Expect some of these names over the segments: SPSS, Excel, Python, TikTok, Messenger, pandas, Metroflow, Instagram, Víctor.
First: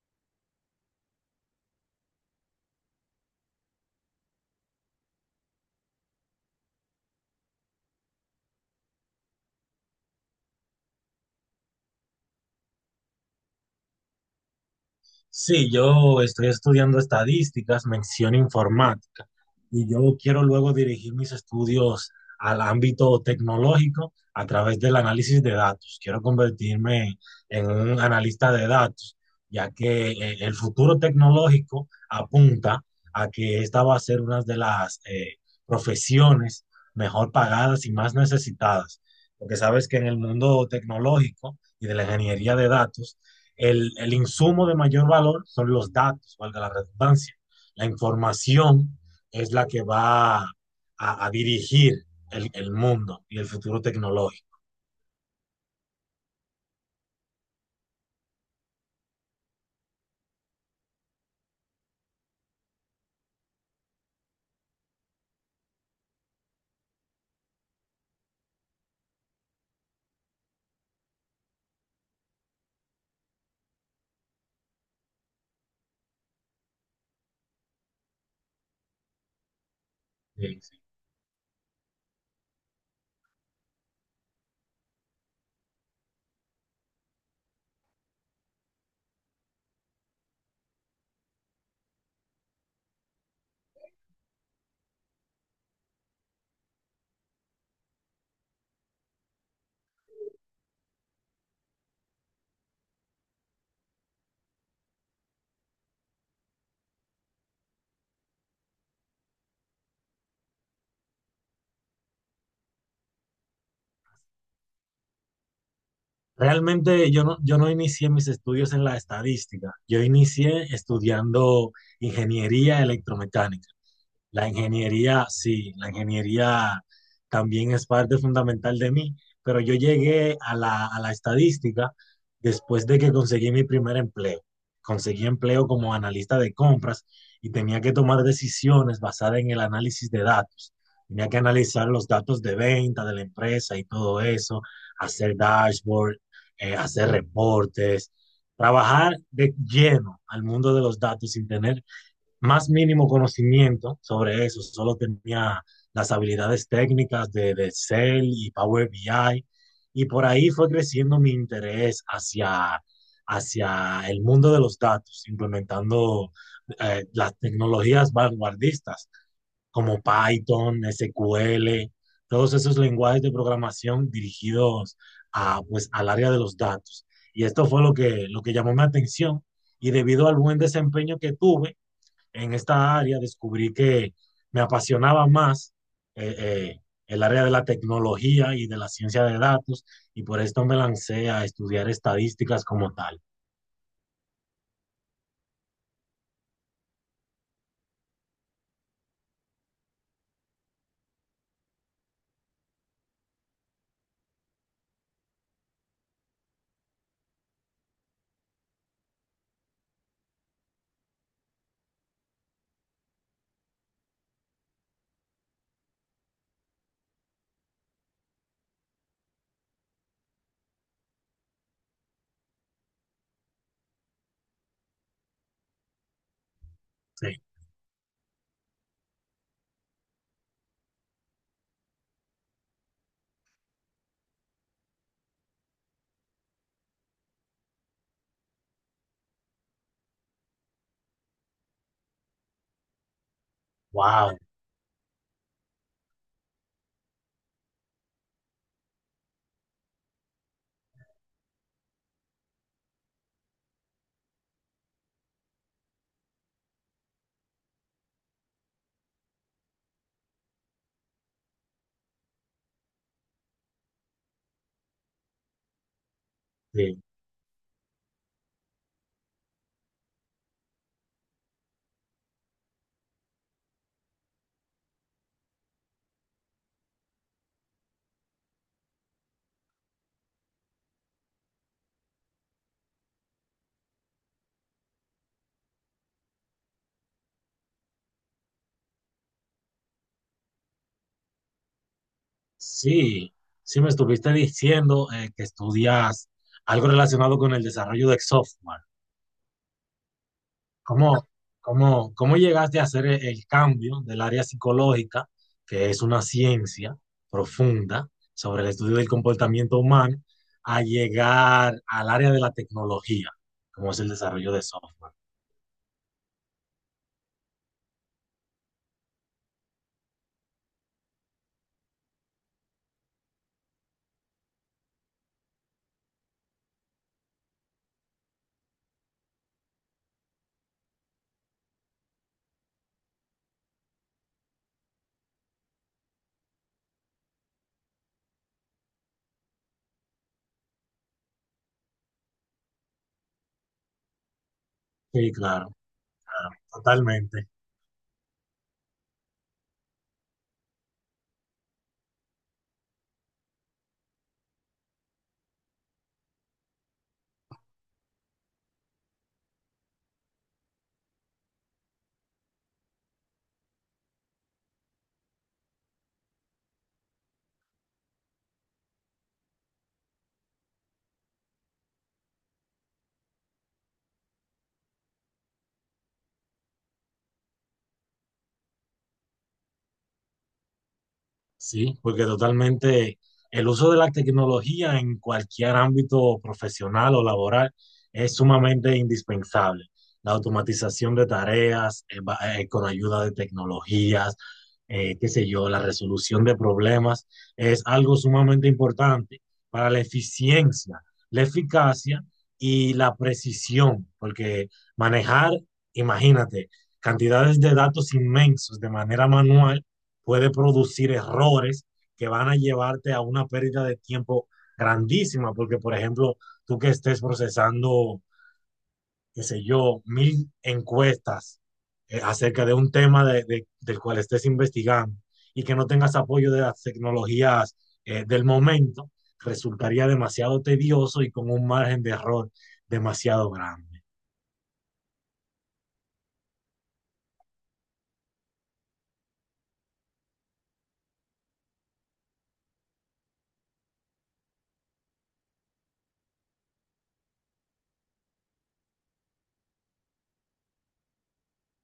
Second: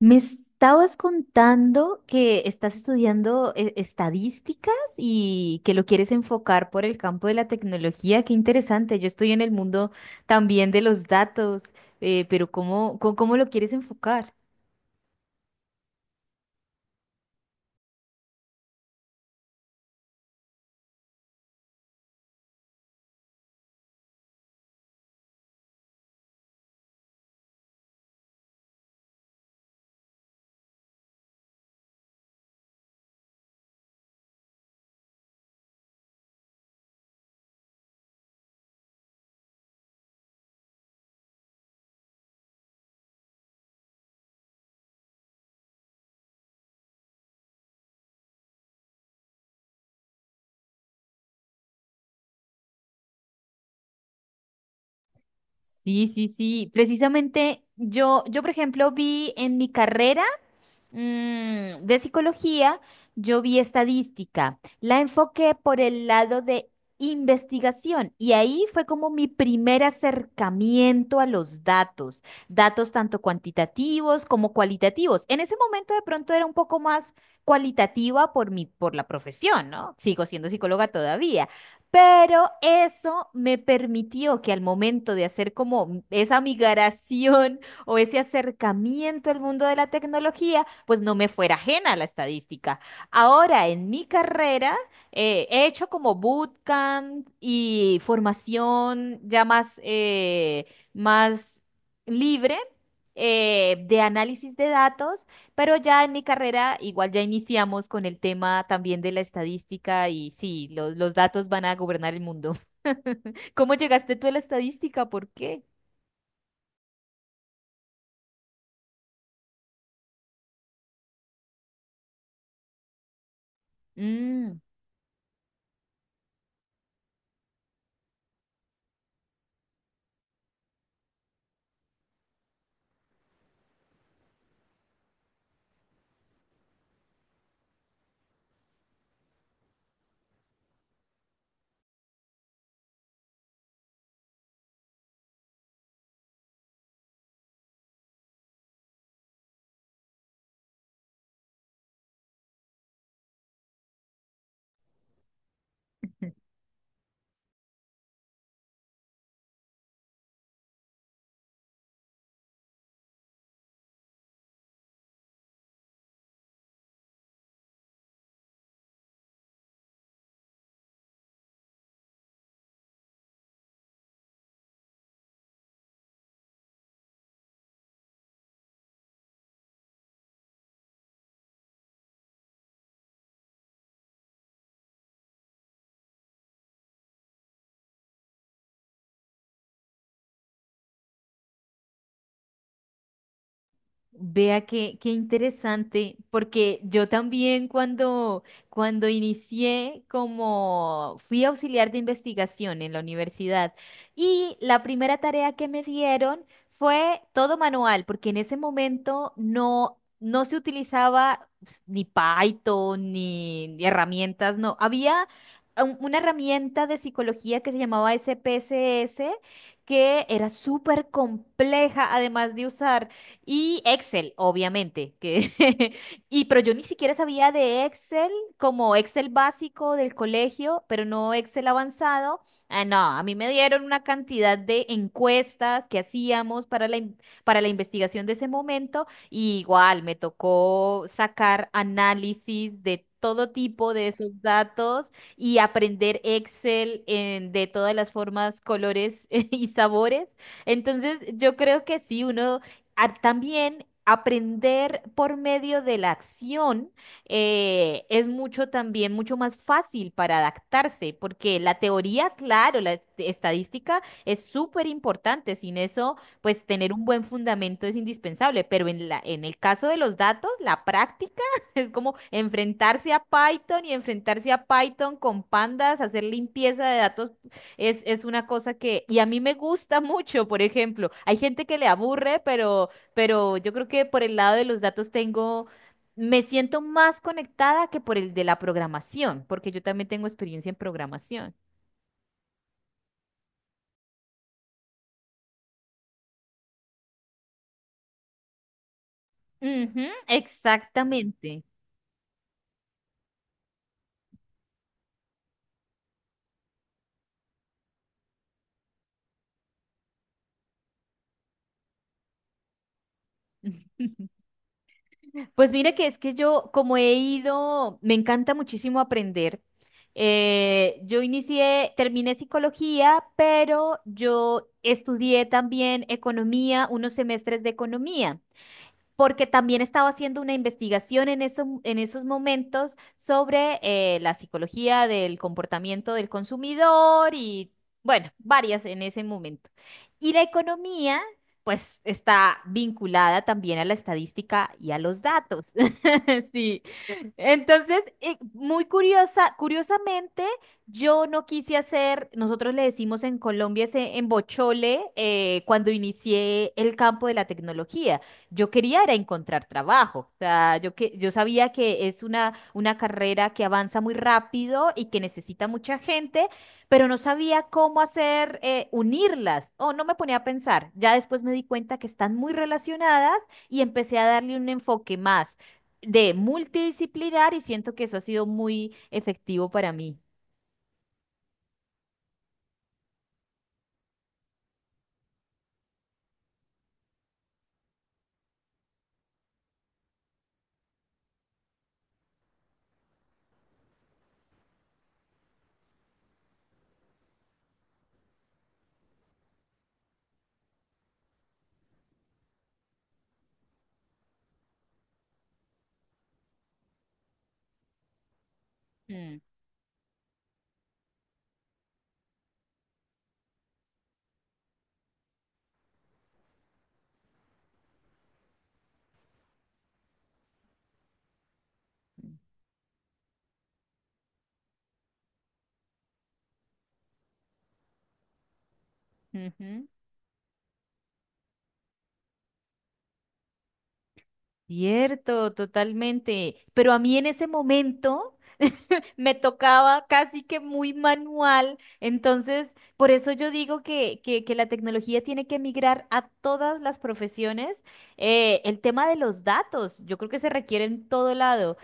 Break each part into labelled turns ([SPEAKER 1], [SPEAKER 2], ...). [SPEAKER 1] Me estabas contando que estás estudiando estadísticas y que lo quieres enfocar por el campo de la tecnología. Qué interesante. Yo estoy en el mundo también de los datos, pero ¿cómo, cómo lo quieres enfocar?
[SPEAKER 2] Sí, yo estoy estudiando estadísticas, mención informática, y yo quiero luego dirigir mis estudios al ámbito tecnológico a través del análisis de datos. Quiero convertirme en un analista de datos, ya que el futuro tecnológico apunta a que esta va a ser una de las profesiones mejor pagadas y más necesitadas, porque sabes que en el mundo tecnológico y de la ingeniería de datos, el insumo de mayor valor son los datos, valga la redundancia. La información es la que va a dirigir el mundo y el futuro tecnológico.
[SPEAKER 1] Sí, sí, sí. Precisamente yo, por ejemplo, vi en mi carrera de psicología, yo vi estadística. La enfoqué por el lado de investigación y ahí fue como mi primer acercamiento a los datos, datos tanto cuantitativos como cualitativos. En ese momento de pronto era un poco más cualitativa por mi, por la profesión, ¿no? Sigo siendo
[SPEAKER 2] Sí.
[SPEAKER 1] psicóloga todavía. Pero eso me permitió que al momento de hacer como esa migración o ese acercamiento al mundo de la tecnología, pues no me fuera ajena a la estadística. Ahora, en mi carrera, he hecho como bootcamp y formación ya más, más libre. De análisis de datos, pero ya en mi carrera igual ya iniciamos con el tema también de la estadística y sí, los datos van a gobernar el mundo. ¿Cómo llegaste tú a la estadística? ¿Por qué?
[SPEAKER 2] Realmente yo no inicié mis estudios en la estadística, yo inicié estudiando ingeniería electromecánica. La
[SPEAKER 1] Mm.
[SPEAKER 2] ingeniería, sí, la ingeniería también es parte fundamental de mí, pero yo llegué a la estadística después de que conseguí mi primer empleo. Conseguí empleo como analista de compras y tenía que tomar decisiones basadas en el análisis de datos. Tenía que analizar los datos de venta de la empresa y todo eso, hacer dashboard, hacer reportes, trabajar de lleno al mundo de los datos sin tener más mínimo conocimiento sobre eso, solo tenía las habilidades técnicas de Excel y Power BI, y por ahí fue creciendo mi interés hacia el mundo de los datos, implementando las tecnologías vanguardistas como Python, SQL, todos esos lenguajes de programación dirigidos a, pues, al área de los datos. Y esto fue lo que llamó mi atención y debido al buen desempeño que tuve, en esta área descubrí que me apasionaba más eh, eh, el área de la tecnología y de la ciencia de datos y por esto me lancé a estudiar estadísticas como tal.
[SPEAKER 1] Vea qué, qué interesante, porque yo también cuando inicié como fui auxiliar de investigación en la universidad y la primera tarea que me dieron fue todo manual, porque en ese momento no, no se utilizaba ni Python ni, ni herramientas, no, había una herramienta de psicología que se llamaba SPSS, que era súper compleja además de usar. Y Excel, obviamente, que y pero yo ni siquiera
[SPEAKER 2] Sí.
[SPEAKER 1] sabía de Excel como Excel básico del colegio, pero no Excel avanzado. Ah, no, a mí me dieron una cantidad de encuestas que hacíamos para para la investigación de ese momento y igual me tocó sacar análisis de todo tipo de
[SPEAKER 2] Wow.
[SPEAKER 1] esos datos y aprender Excel de todas las formas, colores y sabores. Entonces, yo creo que sí, uno también aprender por medio de la acción es mucho también, mucho más fácil para adaptarse, porque la teoría, claro, la estadística es súper importante. Sin eso, pues tener
[SPEAKER 2] Sí,
[SPEAKER 1] un buen fundamento es indispensable, pero en en el caso de los datos, la práctica es como enfrentarse a Python y enfrentarse a Python con pandas, hacer limpieza de datos es una cosa que, y a mí me gusta mucho, por ejemplo, hay gente que le aburre, pero yo creo que por el lado de los datos tengo, me siento más conectada que por el de la programación, porque yo también tengo experiencia en programación.
[SPEAKER 2] sí, sí me estuviste diciendo que estudias algo relacionado con el desarrollo de software.
[SPEAKER 1] Ujú,
[SPEAKER 2] ¿Cómo,
[SPEAKER 1] exactamente.
[SPEAKER 2] cómo, cómo llegaste a hacer el cambio del área psicológica, que es una ciencia profunda sobre el estudio del comportamiento humano, a llegar al área de la tecnología, como es el desarrollo de software?
[SPEAKER 1] Pues mira que es que yo, como he ido, me encanta muchísimo aprender. Yo inicié, terminé psicología, pero yo estudié también economía, unos semestres de economía porque también estaba haciendo una investigación en, en esos momentos sobre la psicología del comportamiento del consumidor y, bueno, varias en ese momento. Y la economía, pues, está vinculada también a la estadística y a los
[SPEAKER 2] Sí,
[SPEAKER 1] datos.
[SPEAKER 2] claro, claro,
[SPEAKER 1] Sí.
[SPEAKER 2] totalmente.
[SPEAKER 1] Entonces, muy curiosamente, yo no quise hacer, nosotros le decimos en Colombia ese embochole cuando inicié el campo de la tecnología. Yo quería era encontrar trabajo. O sea, yo que yo sabía que es una carrera que avanza muy rápido y que necesita mucha gente, pero no sabía cómo hacer unirlas. O no me ponía a pensar. Ya después me di cuenta que están muy relacionadas y empecé a darle un enfoque más de multidisciplinar y siento que eso ha sido muy efectivo para mí.
[SPEAKER 2] Sí, porque totalmente el uso de la tecnología en cualquier ámbito profesional o laboral es sumamente indispensable. La automatización de tareas con ayuda de tecnologías, qué sé yo, la resolución de problemas es algo sumamente importante para la eficiencia, la eficacia y la precisión, porque manejar, imagínate, cantidades de datos inmensos de manera
[SPEAKER 1] Mm.
[SPEAKER 2] manual puede producir errores que van a llevarte a una pérdida de tiempo grandísima, porque por ejemplo, tú que estés procesando, qué sé yo, mil encuestas acerca de un tema del cual estés investigando y que no tengas apoyo de las tecnologías del momento,
[SPEAKER 1] Ujú.
[SPEAKER 2] resultaría demasiado tedioso y con un margen de error demasiado grande.
[SPEAKER 1] Cierto, totalmente. Pero a mí en ese momento me tocaba casi que muy manual. Entonces, por eso yo digo que, que la tecnología tiene que migrar a todas las profesiones. El tema de los datos, yo creo que se requiere en todo lado.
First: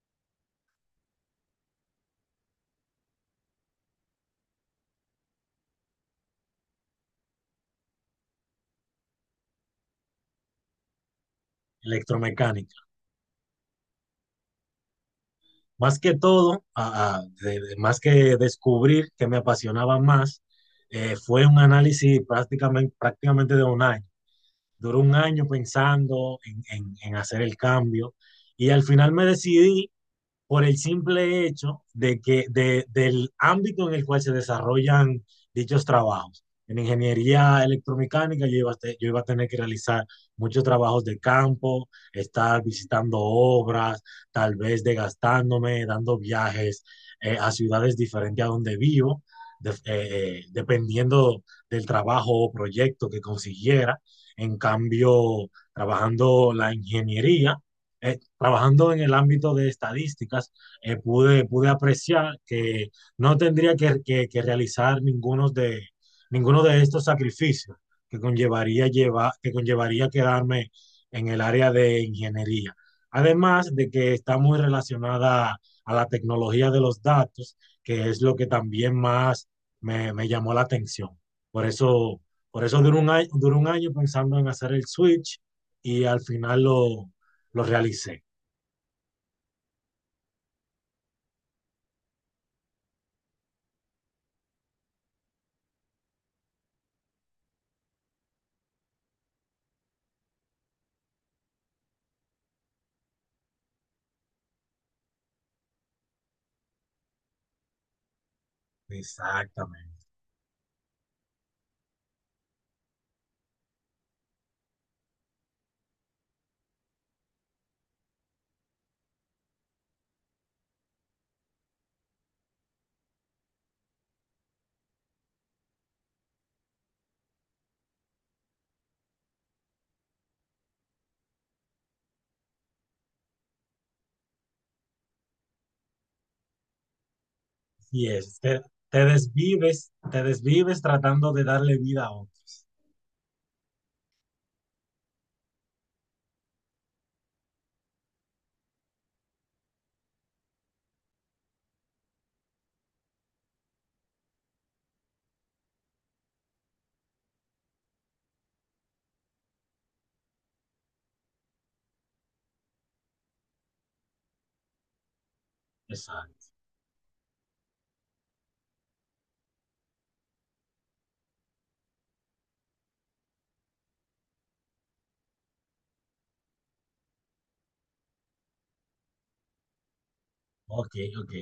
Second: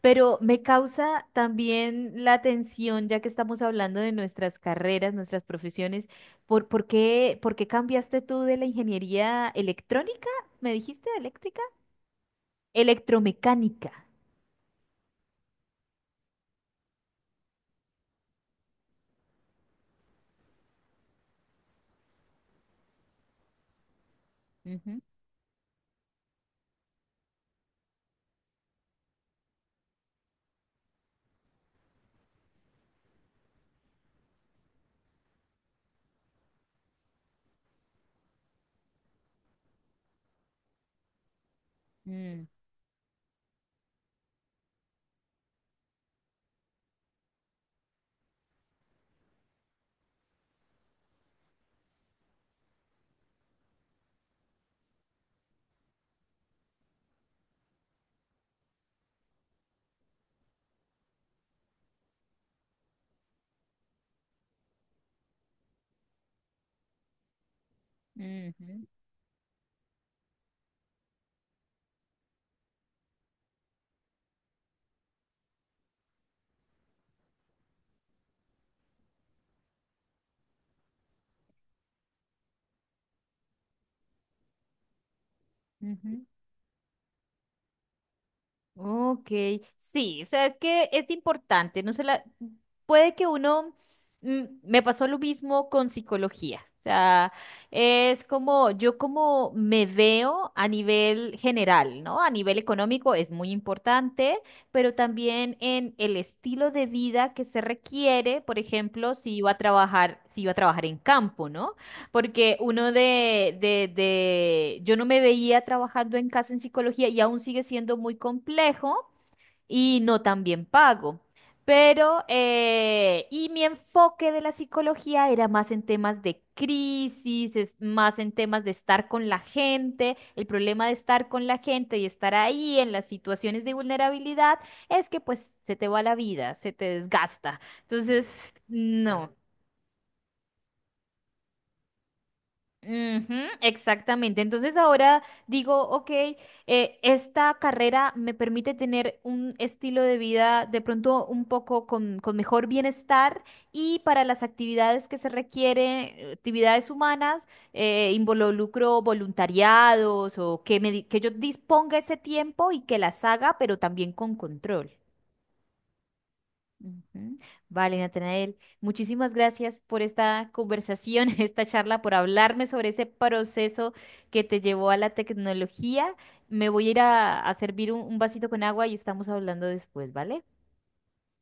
[SPEAKER 1] Pero me causa también la atención, ya que estamos hablando de nuestras carreras, nuestras profesiones, ¿por, por qué cambiaste tú de la ingeniería electrónica? ¿Me dijiste eléctrica?
[SPEAKER 2] Electromecánica.
[SPEAKER 1] Electromecánica.
[SPEAKER 2] Más que todo, más que descubrir que me apasionaba más, fue un análisis prácticamente de un año. Duró
[SPEAKER 1] Ujú,
[SPEAKER 2] un año pensando en, en hacer el cambio y al final me decidí por el simple hecho de que del ámbito en el cual se desarrollan dichos trabajos. En ingeniería electromecánica yo iba a, yo iba a tener que realizar muchos trabajos de campo,
[SPEAKER 1] mm,
[SPEAKER 2] estar visitando obras, tal vez desgastándome, dando viajes a ciudades diferentes a donde vivo, dependiendo del trabajo o proyecto que consiguiera. En cambio, trabajando la ingeniería trabajando en el ámbito de estadísticas, pude, pude apreciar que no tendría que realizar ninguno de estos sacrificios que
[SPEAKER 1] ujú,
[SPEAKER 2] conllevaría, que conllevaría quedarme en el área de ingeniería. Además de que está muy relacionada a la tecnología de los datos, que es lo que también más me, me llamó la atención. Por eso, por eso duró un año pensando en hacer el switch y al
[SPEAKER 1] ujú.
[SPEAKER 2] final lo realicé.
[SPEAKER 1] Ok, sí, o sea, es que es importante, no se la... Puede que uno... mm, me pasó lo mismo con psicología. O sea, es como yo como me veo a nivel general, ¿no? A nivel económico es muy importante, pero también en el estilo de vida que se requiere, por ejemplo,
[SPEAKER 2] Exactamente.
[SPEAKER 1] si iba a trabajar en campo, ¿no? Porque uno de, yo no me veía trabajando en casa en psicología y aún sigue siendo muy complejo y no tan bien pago. Pero, y mi enfoque de la psicología era más en temas de crisis, es más en temas de estar con la gente. El problema de estar con la gente y estar ahí en las situaciones de vulnerabilidad es que pues se te va la vida, se te desgasta.
[SPEAKER 2] Y
[SPEAKER 1] Entonces,
[SPEAKER 2] es, te,
[SPEAKER 1] no.
[SPEAKER 2] te desvives tratando de darle vida a otro.
[SPEAKER 1] Ujú, exactamente. Entonces ahora digo, ok, esta carrera me permite tener un estilo de vida de pronto un poco con mejor bienestar y para las actividades que se requieren, actividades humanas, involucro voluntariados o que yo disponga ese tiempo y que las haga, pero también con control.
[SPEAKER 2] Exacto.
[SPEAKER 1] Ujú. Vale, Natanael, muchísimas gracias por esta conversación, esta charla, por hablarme sobre ese proceso que te llevó a la tecnología. Me voy a ir a servir un vasito con agua y estamos hablando después, ¿vale?
[SPEAKER 2] Ok, ok.